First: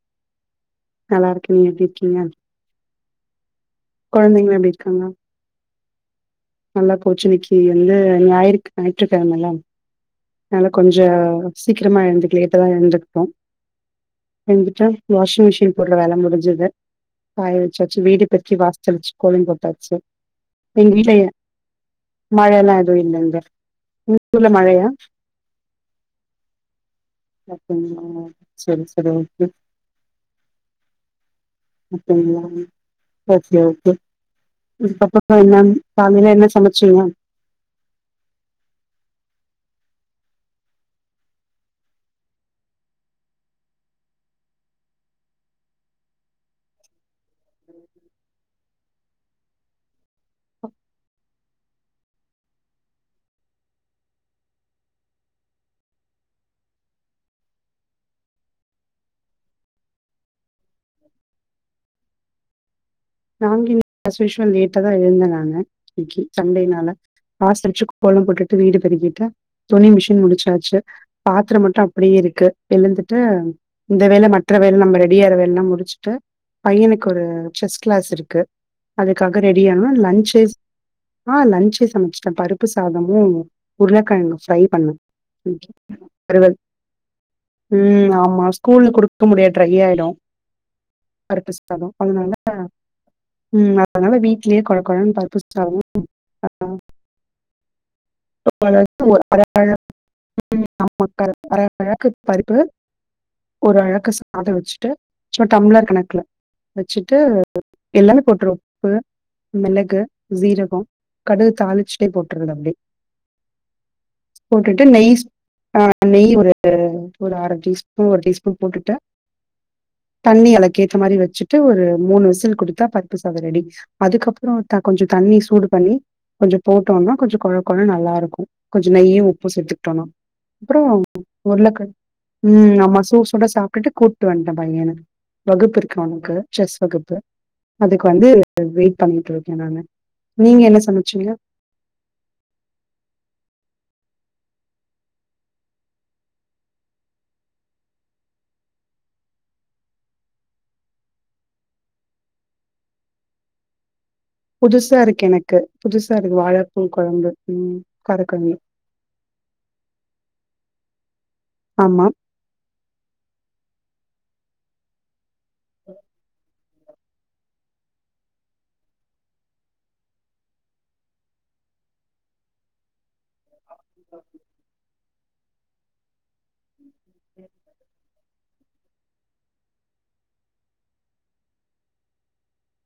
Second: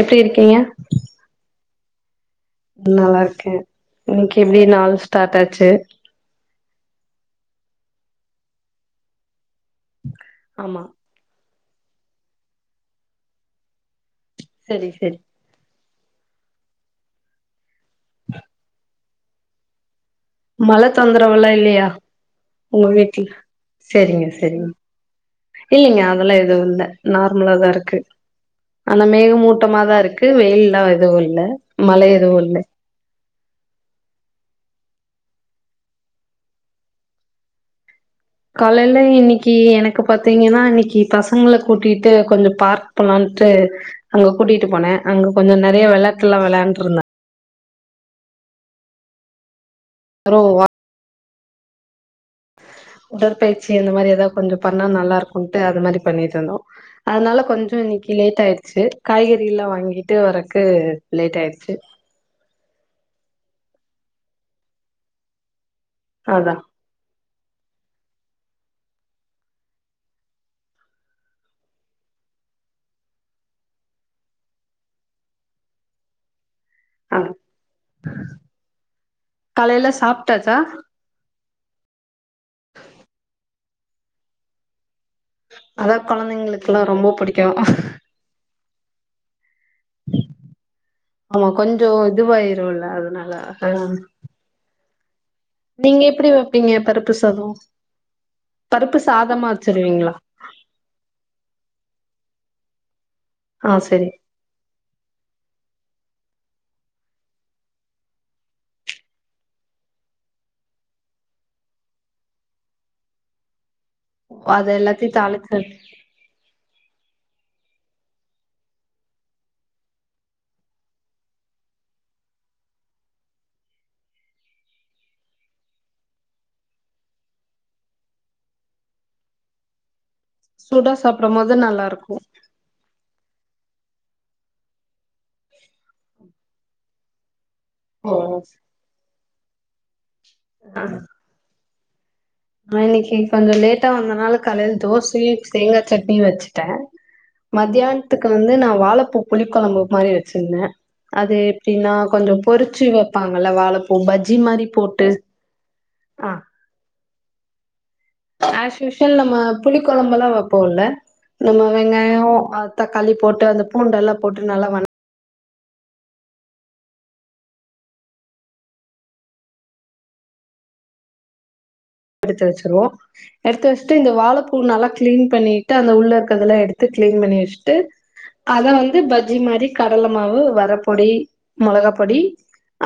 எப்டி இருக்கீங்க நல்லா இருக்கே நீங்க எப்டி இருக்கீங்க நல்லாதா இருக்க இன்னிக்கு கொழந்தைங்களா எப்டி நாள் இருக்காங்க ஸ்டார்ட் ஆச்சு நல்லா போச்சு இன்னிக்கி வந்து ஞாயிறு ஞாயிற்றுகெழம்மல அதனால ஆமா கொஞ்சோ சீக்கிரமா எழுந்திக்கல லேட்டாதா எழுந்திட்டோ எழுந்திட்டு சரி சரி வாஷிங் மிஷின் போடுற வேல முடிஞ்சது காய வெச்சாச்சு வீடு பெறுக்கி வாசல் தெளச்சி கோலம் போட்டாச்சு மழ எங்க வீட்ல தொந்தரவெல்லா இல்லியா மழ எல்லா உங்க எதுவு இல்ல வீட்ல இங்க சேரிங்க உங்க ஊர்ல சேரிங்க மழையா இல்லிங்க அதெல்லா எது இல்ல நார்மலாதா இருக்கு அப்டிங்களா சரி அந்த சரி ஓகே மேகமூட்டமா தா இருக்கு வெயில்ல எது இல்ல மழே எது அப்டிங்களா இல்ல ஓகே ஓகே இப்பப்ப என்ன காலைல என்ன சமச்சீங்க காலைல இன்னிக்கி எனக்கு பாத்தீங்கன்னா இன்னிக்கி பசங்கள கூட்டிட்டு கொஞ்சோ பார்க் போலான்ட்டு அங்க கூட்டிட்டு போன அங்க கொஞ்சோ நெறையா வேளாட்டெல்லா வேளயாண்ட்டு இருந்தா [unintelligible] உடல்பயிற்சி அந்த மாரி எதா கொஞ்சோ பண்ணா நல்லா இருக்குன்ட்டு அது மாரி பண்ணிட்டி இருந்தோ அதனால கொஞ்சோ இன்னிக்கு லேட் ஆயிட்ச்சு காய்கறில்லா வாங்கிட்டு வறக்கு லேட் ஆயிட்ச்சு நாங்க இன்னி ஆஸ்யுஷ்வல் லேட்ட தா எழுந்தே நானு இன்னிக்கி அதா சண்டேனால வாசல் தொழிச்சு கோலம் போட்டுட்டு வீடு பெருக்கிட்டு துணி மிஷின் முடிச்சாச்சு பாத்ரோ மட்டு அப்டியே இருக்கு எழுந்துட்டு இந்த வேல மற்ற வேல நம்ம ரெடியற வேலல்ல முடிச்சுட்டு பையனுக்கு ஆ ஒரு செஸ் கிளாஸ் இருக்கு அதுக்காக காலையில ரெடியானு லன்ச்சு சாப்ட்டாச்சா ஆ லன்ச்சே சமச்சுட்டே பருப்பு சாதமு உருளக்கெழங்கு ஃப்ரை பண்ண ம் அதா தெரில கொழந்தைங்களுக்குல்லா ரொம்ப புடிக்கு ம் ஆமா ஸ்கூல்ல குடுப் க்கு முடியா டிரை ஆய்டோ ஆமா பருப்பு சாதோ கொஞ்சோ அதனால இதுவாயிருல்ல அதனால ஆ ம் அதனால வீட்லேயே கொழ கொழன் பருப்பு சாதமு நீங்க எப்டி வைப்பீங்க பருப்பு சாதோ பருப்பு சாதமா [unintelligible] வச்சிருவீங்களா ம் ஆமாக்க அரழக்கு பருப்பு ஆ ஒரு செரி ஆழக்கு தோ வெச்சுட்டு சும்மா டம்ளர் கணக்ல வெச்சு ட்டு எல்லாமே போட்ருவ உப்பு மெளகு சீரகொ கடுகு தாளிச்சிட்டே போட்டுறது அப்டே அது போட்டுட்டு எல்லாத்தையு நெய்ஸ் தாளிச்சு ஆ நெய் ஒரு ஒரு அர டீஸ்பூ ஒரு டீஸ்பூன் போட்டுட்டு தண்ணி அலக்கேத்த மாரி வெச்சுட்டு ஒரு மூணு விசில் குடுத்தா பருப்பு சாதோ ரெடி அதுக்கப்றோ த கொஞ்ச தண்ணி சூடு பண்ணி கொஞ்ச போட்டோன்னா கொஞ்ச கொழ கொழ நல்லாருக்கு கொஞ்ச நெயி உப்பு சேத்துக்கிட்டோன்னா அப்புறோ சுட சாப்டும் போது நல்லா உருளக்கழ் இருக்கு ம் ஆமா சூ சூட சாப்ட்டுட்டு கூப்ட்டு வண்ட்டே பைய்யன வகுப்பிருக்கு அவ்னுக்கு செஸ் வகுப்பு அதுக்கு வந்து ஓ வெயிட் பண்ணிட்டு இருக்கே நானு நீங்க என்ன சமைச்சிங்க ஆ இன்னைக்கு கொஞ்ச லேட்டா வந்தனால காலையில தோசையு தேங்காய் சட்னியு வச்சுட்டே மத்தியானத்துக்கு வந்து நா வாழைப்பூ புளிக்கொழம்பு மாரி வச்சிருந்தே அது எப்டின்னா கொஞ்ச பொறிச்சு வெப்பாங்கல்ல வாழை ஓ பஜ்ஜி மாரி புதுசா போட்டு இருக்கு எனக்கு புதுசா ஆ இருக்கு வாழப்பூ கொழம்பு ம் காரக்குழம்பு. அஸ்யூசீவல் நம்ம புளி கொழம்புல்லா வெப்போல நம்ம ஆமா. வெங்காயோ அ தக்காளி போட்டு அந்த பூண்டெல்லா போட்டு நல்லா வன எடுத்து வச்சருவோ எடுத்து வச்சுட்டு இந்த வாழைப்பூ நல்லா கிளீன் பண்ணி ட்டு அந்த உள்ள இருக்கறதெல்லா எடுத்து கிளீன் பண்ணி வச்சுட்டு அத வந்து பஜ்ஜி மாரி கடலை மாவு வரப்பொடி மொளகாப் பொடி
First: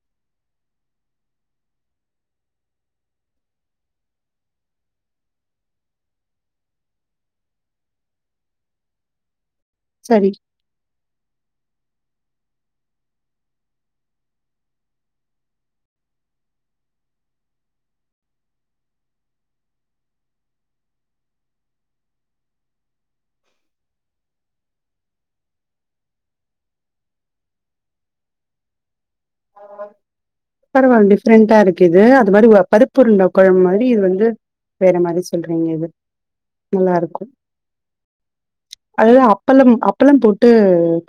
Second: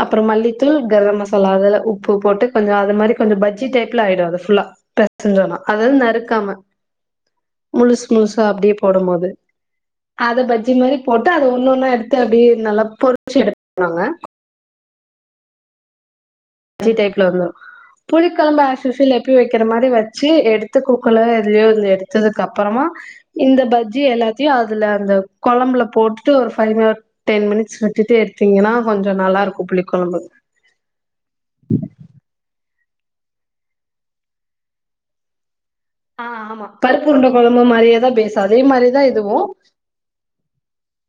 அப்புற மல்லித்தூள் கரம் மசாலா அதுல உப்பு போட்டு கொஞ்ச அது மாரி கொஞ்சோ பஜ்ஜி டைப் ஃபுல் ஆயிடு அது ஃபுல்லா பேசஞ்சோன அது நறுக்காம முழுசு முழுசா அப்டியே போடம் போது சரி. அத பஜ்ஜி மாரி போட்டு அத ஒன்னு ஒன்னா எடுத்து அப்டிய நல்லா பொரிச்சு எடுத்துங்க பஜ்ஜி டைப்ல வந்துரு புளிக்கெழம்பு ஆஸ்யூசுவல் எப்டி வெக்கிற மாரி வச்சு எடுத்து குக்கர்ல எதுலயோ எடுத்ததுக்கு அப்புறமா இந்த பஜ்ஜி எல்லாத்தையு அதுல அந்த கொழம்புல போட்டுட்டு ஒரு ஃபைவ் ம டென் மினிட்ஸ் விட்டுட்டு எடுத்தீங்கன்னா கொஞ்ச நல்லா இருக்கு புளி கொழம்பு பரவாயில டிஃப்ரெண்டா இருக்கு இது அது மாரி பருப் பு உருண்டா கொழம்பு மாரி இது வந்து வேற மாரி சொல்றீங்க இது ஆ ஆமா பருப்பு உருண்ட நல்லாருக்கும். கொழம்பு மாரியதா பேஸு அதே மாரிதா அதுல இதுவு அப்பளம் அப்பளம் போட்டு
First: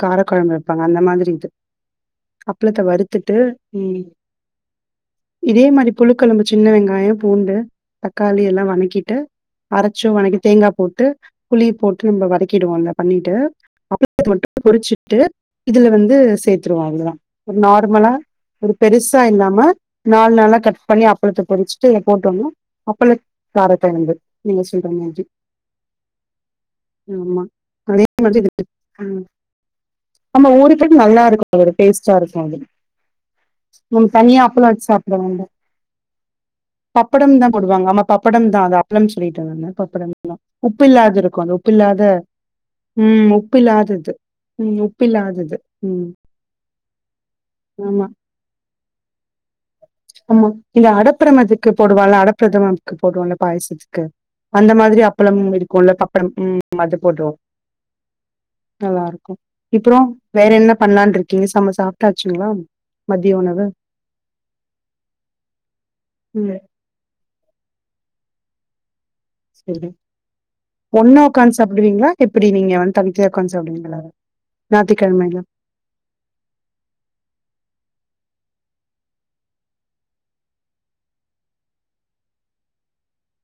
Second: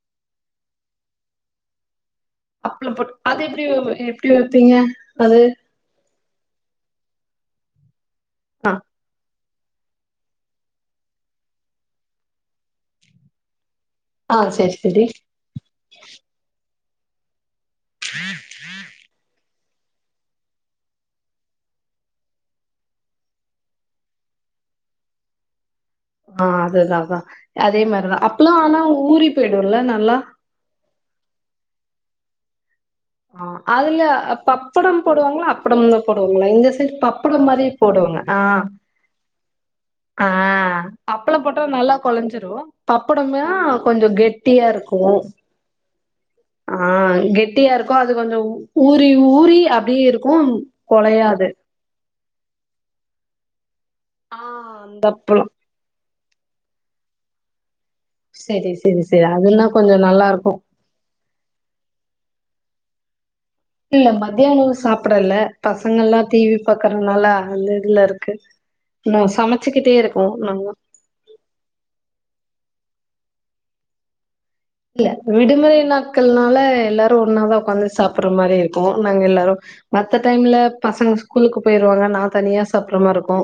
கார கொழம்பு வெப்பாங்க அந்த மாரி இது அப்பளத்தை அப்பள வறுத் போட் அது எப்டி எப்டி வெப்பீங்க அது அதே மாதிரி புழுக்கெழம்பு சின்ன வெங்காயம் பூண்டு தக்காளி எல்லா ஆ வனக்கிட்டு அரைச்சு வணக்கி தேங்கா போட்டு புளி போட்டு நம்ம வதக்கிடுவோ இல்ல பண்ணிட்டு அப் ஆ [unintelligible] செரி செரி பொறிச்சட்டு இதுல வந்து சேத்துருவோ அவ்ளோதா ஓ நா ர்மல்லா ஒரு பெருசா இல்லாம நாலு நாலா கட் பண்ணி அப்பளத்தை பொரிச்சுட்டு இத போட்டோம்னா அப்பள காரக்ககெழம்பு நீங்க சொல்ற மாதிரி ஆ அதுதா அதா ஆமா அதே மாரிதா மாதிரி இது அப்பல்லா ஆனா ஊறி போயிடுல நல்லா அது நல்லா இருக்கு ஒரு டேஸ்ட்டா இருக்கு அது ஆ அதுல நம்ம தனியா அப்பள வச்சு பப்படம் சாப்ட வேண்டா போடுவாங்களா அப்படம் தா போடுவாங்களா இந்த சைடு பப்படம் தா மாரி ஆமா போடுவாங்க ஆ பப்படம் தா அது அப்பளம் சொல்லிட்டே நானு பப்படம் ஆ உப்பு இல்லாது அப்பள இருக்கு அது போட்ட உப்பு நல்லா இல்லாத கொலஞ்சிரு ம் பப்படமா உப்பு கொஞ்சோ இல்லாதது ம் கெட்டியாருக்கு உப்பு இல்லாதது ம் ஆ கெட்டியா கா ஆமா அது கொஞ்சோ ஊ ஊறி ஊறி அப்டியே இருக்கும் கொலையாது க்கு போடுவால அடப்பிரதமம்க்கு போடுவோல பாயசத்துக்கு ஆ அந்த மாதிரி அப்பளோ அப்பளமுரு குள்ள பப்படம் ம் அது போட்டுருவோ செரி செரி செரி நல்லாருக்கு அதுன்னா கொஞ்சோ இப்பறோ நல்லா வேற இருக்கு என்ன பண்ணலாருக்கீங்க செம்ம சாப்டாச்சுங்களா மதிய உணவு இல்ல மதியானோ சாப்டல பசங்களால்லா டிவி ம் பாக் குறனால அந்த இதுல இருக்கு மோ சமச்சுக்கிட்டே இருக்கோ நாங்க ஒண்ணா ஒக்காந்து சாப்டுவீங்களா எப்டி நீங்க வந்து தனிதனியா ஒக்காந்து சாப்டுவீங்களா இல்ல ஞாயித்துக்கிழமைல விடுமுறை நாட்கள்னால எல்லாரு ஒன்னாதா ஒக்காந்து சாப்டுற மாரி இருக்கு நாங்க எல்லாரு மத்த டைம்ல பசங்க ஸ்கூலுக்கு போயிருவாங்க நா தனியா சாப்டுற மாருக்கு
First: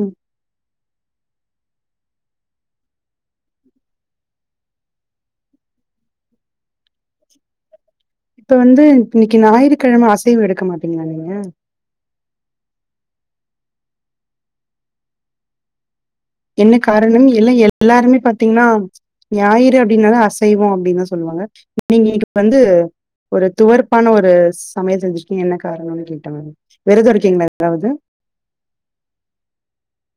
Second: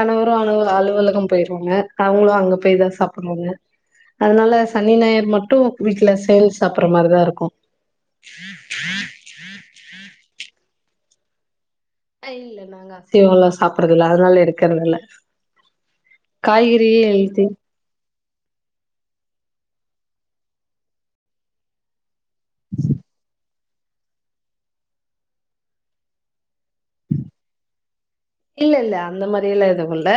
ம் அலு அலுவலகம் போயிரு வாங்க அவுங்களு அங்க போய் தா சாப்டுவாங்க அதனால சனி ஞாயிறு மட் டு வீட்ல சேந்து சாப்டுற மாரிதா இருக்கு இப்ப வந்து இன்னைக்கி ஞாயிறுக்கெழம அசைவு எடுக்க மாட்டீங்களா நீங்க அ இல்ல நாங்க அசைவ எல்லா சாப்றது இல்ல அதனால எடுக்கிறதுல என்ன காரணம் ஹெல்தி எல்ல எல் எல்லாருமே பாத்தீங்னா ஞாயிறு அப்டினாதா அசைவோ அப்டினு தா சொல்லுவாங்க நீங்க கு வந்து ஒரு துவர்பான ஒரு சமையல் செஞ்சுருக்கீங்க என்ன காரணம்னு கேட்டேன் மேம் வெரதோ இருக்கீங்களா ஏதாவது இல்ல இல்ல அந்த மாரியெல்லா எதுவு இல்ல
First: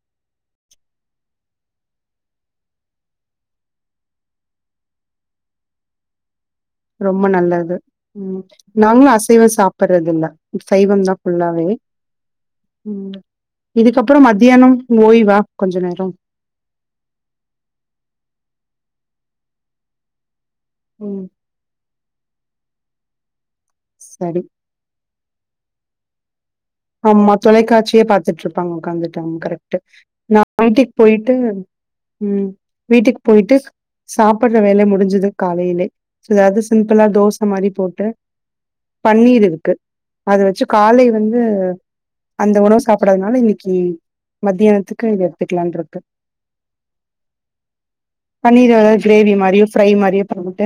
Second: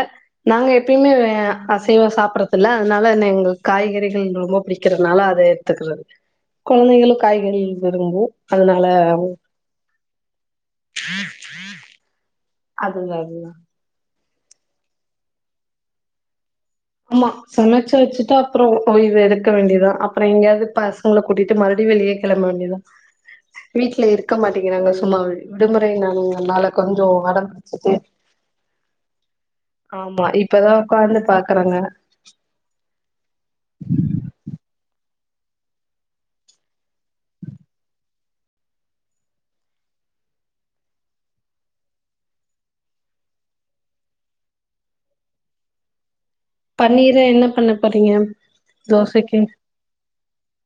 நாங்க எப்பயுமே வே அசைவோ சாப்படுறதில்ல அதனால எங்களுக்கு காய்கறிகள் ரொம்ப புடி க்கிறதுனால அத எடுத்துக்கிறது கொழந்தைகளு ரொம்ப காய்கறி நல்லது விரும்பு ம் அதனால நாங்களு அசைவ சாப்றது இல்ல சைவந் தா ஃபுல்லாவே அதுதா ம் அதுதா இதுக்கப்பறோ மத்தியானம் ஓய்வா கொஞ்ச நேரோ ஆமா சமச்சு வச்சுட்டா அப்பறோ ஓய்வு எடுக்க வேண்டியதா அப்பற எங்கேயாவது பசங்கள ம் கூட்டிட்டு ட்டு மறுபடி வெளிய கெளம்ப வேண்டியதா வீட்ல இருக்க சரி மாட்டே கிறாங்க சும்மாவே விடுமுறை நாளுங்கிற நாள ஆமா தொலைக்காட்சியே பாத்துட்டு இருப்பாங்க உட்காந்துட்டு ஆம கரெக்ட்டு ஆமா நா இப்பதா வீட்டுக்கு உக்காந்து போயிட்டு பாக்குறாங்க ம் வீட்டுக்கு போயிட்டு ஸ் சாப்டுற வேல முடிஞ்சிது காலேலே சோ எதாவது சிம்பிளா தோச மாரி போட்டு பன்னீர் இருக்கு அத வச்சு காலை வந்து அந்த உணவு சாப்படுறதுனால இன்னைக்கி மத்தியானத்துக்கு இத எடுத்துக்கலானுருக்கு பன்னீர என்ன பண்ண போறீங்க பன்னீர் ஏதாவது கிரேவி தோசைக்கி மாரியோ ஃப்ரை மாரியே பண்ணிட்டு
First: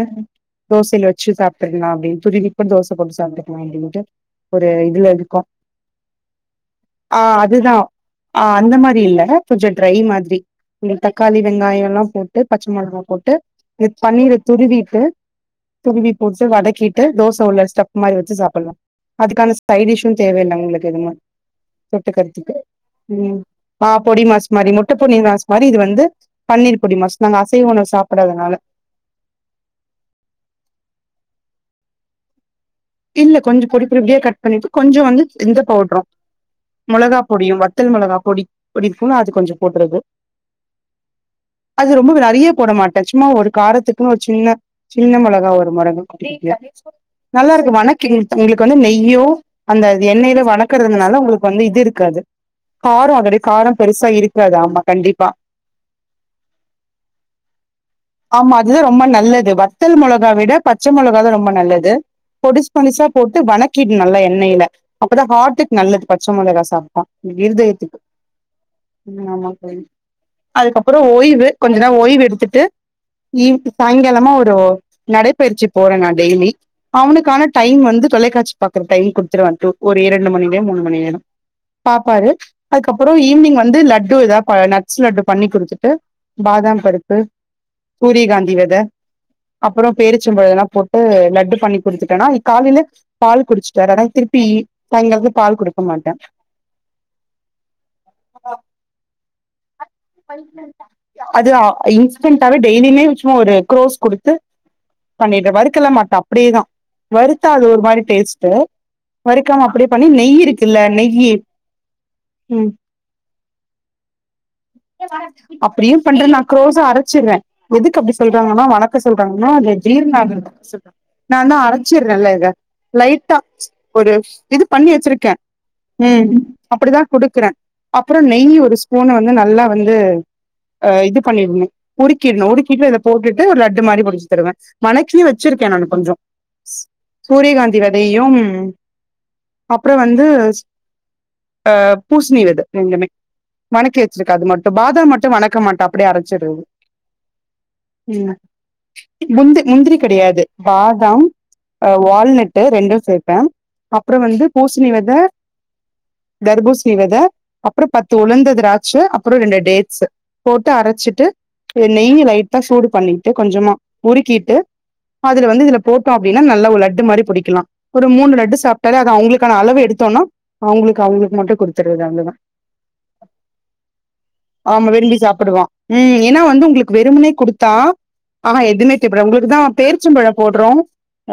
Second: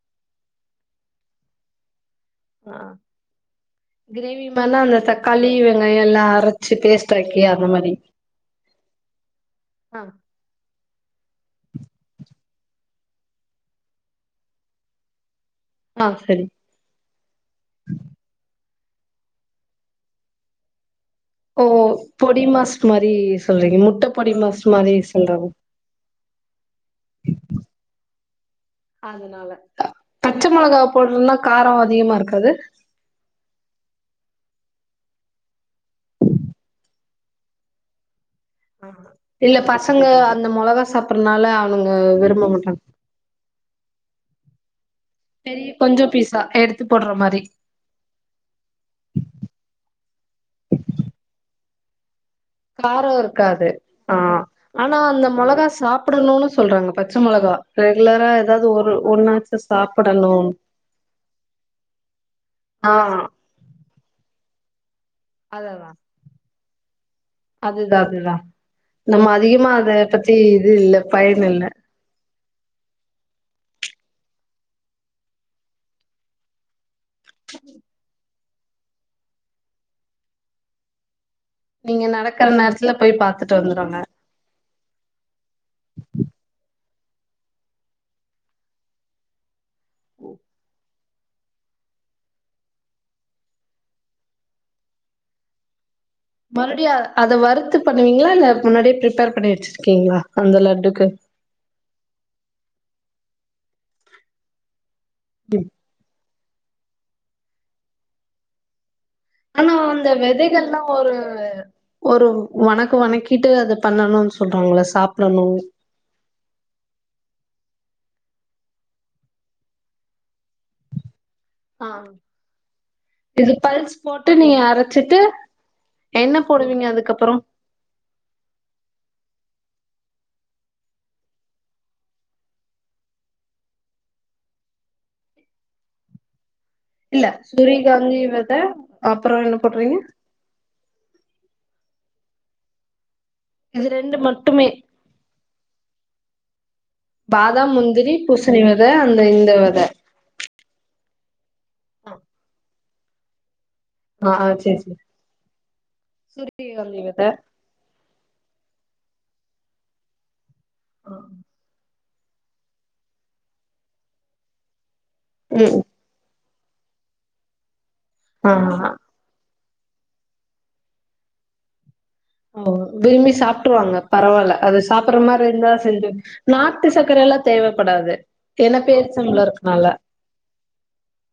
தோசேல வச்சு சாப்டிர்லா அப்டினு துரிவி இப்டு ஆ தோச போட்டு சாப்ட்டுக்கலா அப்டின்ட்டு ஒரு இதுல இருக்கோ லை எல்லா அறுத் ஆஹ் அதுதா ஆ அந்த மாரி இல்ல கொஞ்சோ ட்ரை ஆ மாதிரி இந்த தக்காளி வெங்காய எல்லா போட்டு பச்ச மொளகா போட்டு இந்த பன்னீர துருவிட்டு ஆ துருவி போட்டு சரி வதக்கி ட்டு தோசை உள்ள ஸ்டஃப் மாரி வச்சு சாப்பிட்லா அதுக்கான ஸைட் டிஷும் தேவ இல்ல உங்களுக்கு எது மாரி ஓ பொடி தொட்டுகர்த்துக்கு மாஸ் மாரி உம் சொல்றீங்க ம் முட்ட பொடி மாஸ் மாரி முட்டை பொடி மாஸ் சொல்றாங்க மாரி இது வந்து பன்னீர் பொடி மாஸ் நாங்க அசைவோ உணவு சாப்பிடாதனால அதனால பச்சை மிளகாவ போட்றதுனா காரம் அதிகமா இருக்காது இல்ல கொஞ்சு பொடி பொப்பொடியா கட் பண்ணிட்டு கொஞ்சு வந்து இந்த பவுடரு மொளகா பொடியும் வத்தல் மொளகா பொடி பொடி இருக்குல அது கொஞ்சு இல்ல போடுறது பசங்க அந்த மொளகா சாப் றனால அது அவனுங்க ரொம்போ விரும்ப நறையா போட மாட்டாங்க மாட் டச்சுமா ஒரு காரத்துக்கு ஒரு சின்ன சின்ன மொளகா பெரிய ஒரு மடங்கு கொஞ்சோ குட்டி பீஸா எடுத்து போடுற மாரி நல்லா இரு வனக்கு இது உங்களுக்கு வந்து நெய்யோ அந்த எண்ணெயிலோ வணக்கறதுனால உங்களுக்கு வந்து இது இருக்காது காரோ அதோடைய இருக்காது காரோ பெருசா ஆ இருக்காது ஆமா ஆனா அந்த கண்டிப்பா மொளகா சாப்பிடணும்னு சொல்றாங்க பச்ச மொளகா ரெகுலரா ஆமா ஏதாவது அதுதா ஒரு ரொம்ப நல்லது ஒண்ணாச்ச வத்தல் மொளகா சாப்பிடணும் விட பச்ச மொளகா தா ரொம்ப நல்லது பொடிசு பொடிசா போட்டு வணக்கிடனும் நல்லா எண்ணெய்ல அப்போதா ஹார்ட்டுக்கு அததா நல்லது பச்சை மிளகாய் சாப்ட்டா இருதயத்துக்கு அதுதா அதுதா நம்ம உம் ஆமா அதிகமா தோழி அத பத்தி இது இல்ல அதுக்கப்புறோ பயன் ஓய்வு இல்ல கொஞ்சோ நேரோ ஓய்வு எடுத்துட்டு ஈவினிங் சாயங்காலமா ஒரு நடைபயிற்சி போற நா டெய்லி அவனுக்கு கான டைம் வந்து தொலைக்காட்சி பாக்குற டைம் கொடுத்துருவ ட்டு ஒரு இரண்டு மணி நேர மூணு மணி நேரோ நீங்க பாப்பாரு நடக்கற நேரத்துல அதுக்கப்புறோ போய் பாத்துட்டு ஈவினிங் வந்து வந்துருங்க லட்டு ஏதா ப ந ட்ஸ் லட்டு பண்ணி குடுத்துட்டு பாதாம் பருப்பு சூரிய காந்தி வேதே அப்புறோ பேரிச்சம்பழம் இதெல்லா போட்டு லட்டு பண்ணி குடுத்துட்டேனா காலையில பால் குடிச்சுட்டாரு ஆனா திருப்பி சாயங்களமு பால் குடுக்க மாட்டே மறுபடியு அத வறுத்து பண்ணுவீங்களா இல்ல முன்னாடியே ப்ரிப்பர் பண்ணி வச்சிருக்கீங்களா அந்த லட்டுக்கு அது இன்ஸ்டண்டாவே டெய்லியுமே சும்மா ஒரு குரோஸ் கொடுத்து பண்ணிடுற வருக்கெல்லா மாட்ட அப்படியேதா வருத்தா அது ஒரு மாரி டேஸ்ட்டு வறுக்காம ஆனா அப்டியே பண்ணி அந்த நெய் இருக்குல்ல வெதைகல்லா ஒரு நெய்யி ஒரு ம் வணக்க வணக்கிட்டு அது பண்ணணும்னு சொல்றாங்கள சாப்பிடணும் அப்படியு பண்ற நா க்ரோசா அரச்சிர்ர எதுக்கு அப்படி சொல்றாங்கன்னா வணக்க சொல்றாங்கன்ன அது ஜீர்ண ஆகுறதுக்கு சொ நா நா ஆ அரச்சிர்ர இல்ல இத லைட்டா இது பல்ஸ் ஒரு போட்டு நீங்க இது பண்ணி அரச்சிட்டு வச்சிருக்கே ம் என்ன போடுவீங்க அப்படிதா அதுக்கப்புறோ குடுக்குற அப்புற நெய் ஒரு ஸ்பூன் வந்து நல்லா வந்து அ இது பண்ணிருங்க உருக்கிர்னு உருக்கிட்டு இத போட்டுட்டு ஒரு லட்டு மாரி புடிச்சு தருவே வணக்கி வச்சிருக்கே நானு கொஞ்சோ ஸ் இல்ல சூரியகாந்தி வெதையும் வெத அப்புறோ என்ன அப்றோ போடுறீங்க வந்து ஆ பூசணி வித ரெண்டுமே இது வணக்கி ரெண்டு வச்சிருக்க அது மட்டுமே மட்டு பாதாம் மட்டு வணக் இருக்க மாட்ட அப்படியே அரச்சிருது பாதாம் முந்திரி பூசணி வெத அந்த இந்த வெத கெடயாது பாதாம் வால்நெட்டு ரெண்டு சேப்பே அப்பற ஆ வந்து ஆ சேரி பூஸ்ணி சேரி வெத தர்பூஸ்ணி வெத அப்பறோ பத்து உழர்ந்த திராச்ச அப்பறோ ரெண்டு டேட்ஸ் போட்டு அரச்சிட்டு நெய்ய லைட்ட சூடு பண்ணிட்டு கொஞ்சமா உருக்கிட்டு அதுல வந்து ம் இதுல போ அப்படின்னா நல்ல ஒரு லட்டு மாரி பிடிக்கலா ஒரு மூனு லட்டு ஆ சாப்ட்டாலே அது அவங்களுக்கு க்கான அளவு எடுத்தோனா அவுங்களுக்கு அவங்களுக்கு மட்டு கொடுத்துரது அவ்ளோதா ஓ விரும்பி சாப்ட்ருவாங்க பரவால அது அவ விரும்பி சாப்பிடுற மாரி சாப்புடுவா இருந்த செஞ்சு ம் ஏன்னா வந்து நாட்டு உங்களுக்கு வெறுமனே சக்கரலா குடுத்தா தேவபடாது ஆஹா என்ன எதுமே தேவப்படா பேர்ச்சபழ இருக்கனால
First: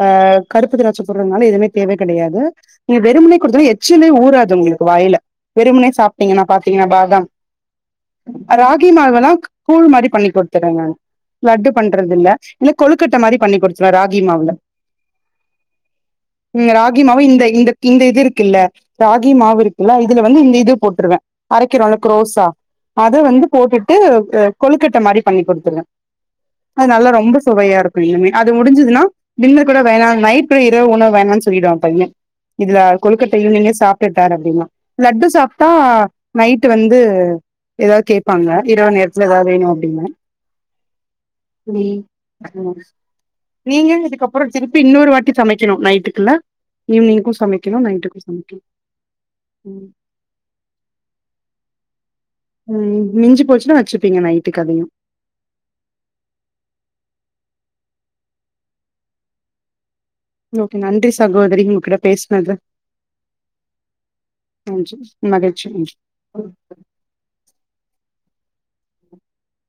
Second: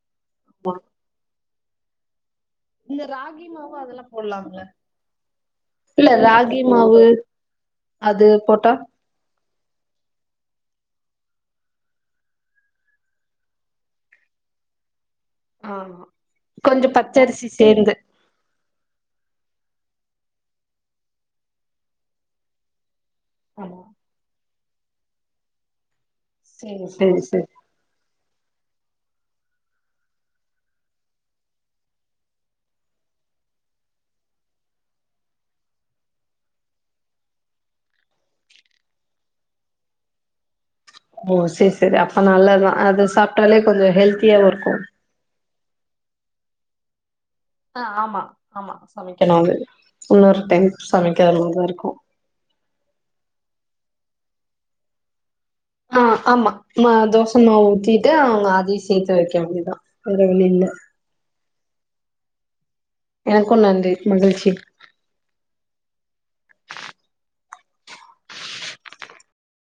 அ ஆமா கருப்பு திராச்ச போடுறனால எதுமே தேவ கெடையாது நீங்க இந்த வெறுமுனே ராகி குடுத்தீனா மாவு அதெல்லா எச்சிலே ஊராது போட்லாம்ல உங்ளுக்கு வாயில வெறும்னே இல்ல சாப்ட்டீங்கன்னா ராகி பாத்தீங்கன்னா மாவு பாதாம் அது போட்டா ராகி மாவெல்லா கூழ் மாரி பண்ணி குடுத்துடுங்க லட்டு பண்றதுல்ல இல்ல கொழுக்கட்ட மாரி பண்ணி குடுத்துருலா ராகி மாவுல ஆ இந்த கொஞ்சோ ராகிமாவு இந்த பச்சரிசி இந்த சேந்து இந்த இது இருக்குல்ல ராகி மாவு இருக்குல்ல இதுல வந்து இந்த இது போட்ருவ அரக்கிறோல க்ரோசா அத வந்து ஆமா போட்டுட்டு கொழுக்கட்ட மாரி பண்ணி் குடுத்துருவ அது சேரி நல்லா சேரி ரொம்ப சேரி சுவையா இருக்கு இனிமே அது முடிஞ்சுதுன்னா திண்ண கூட வேணா நைட் இரவு உணவு வேணான் சொல்லிடுவா பைய இதுல கொழுக்கட்ட ஈவ்னிங்கே சாப்டுட்டார் அப்டின்னா லட்டு சாப்டா நைட்டு வந்து ஏதாது கேப்பாங்க இரவு நேரத்துல ஏதாது வேணு அப்டின்னு ஓ சேர் சேரி ம் அப்ப நல்லதா அது சாப்ட்டாலே கொஞ்சோ ஹெல் அப்றோ திருப்பி இன்னொரு வாட்டி சமைக்கணு நைட்டுக்கு ல்ல ஈவ்னிங்க்கு சமைக் சமைக்கணு ஆ ஆமா ஆமா சமைக்கணு அது ம் இன்னொரு டைம் சமைக்கிறதுல்லதா இருக்கு ம் மிஞ்சு போச்சுன்னா வச்சிப்பீங்க நைட்டுக்கு அதயு ஆ ஆமா ம தோச மாவு ஊத்திட்டு அவங்க அதயு சேத்து வைக்க வேண்டிதா ஓகே நன்றி சகோதரி உங்ககிட்ட பேசுனது எனக்கு நன்றி மகிழ்ச்சி நன்றி மகிழ்ச்சி ம் [unintelligible]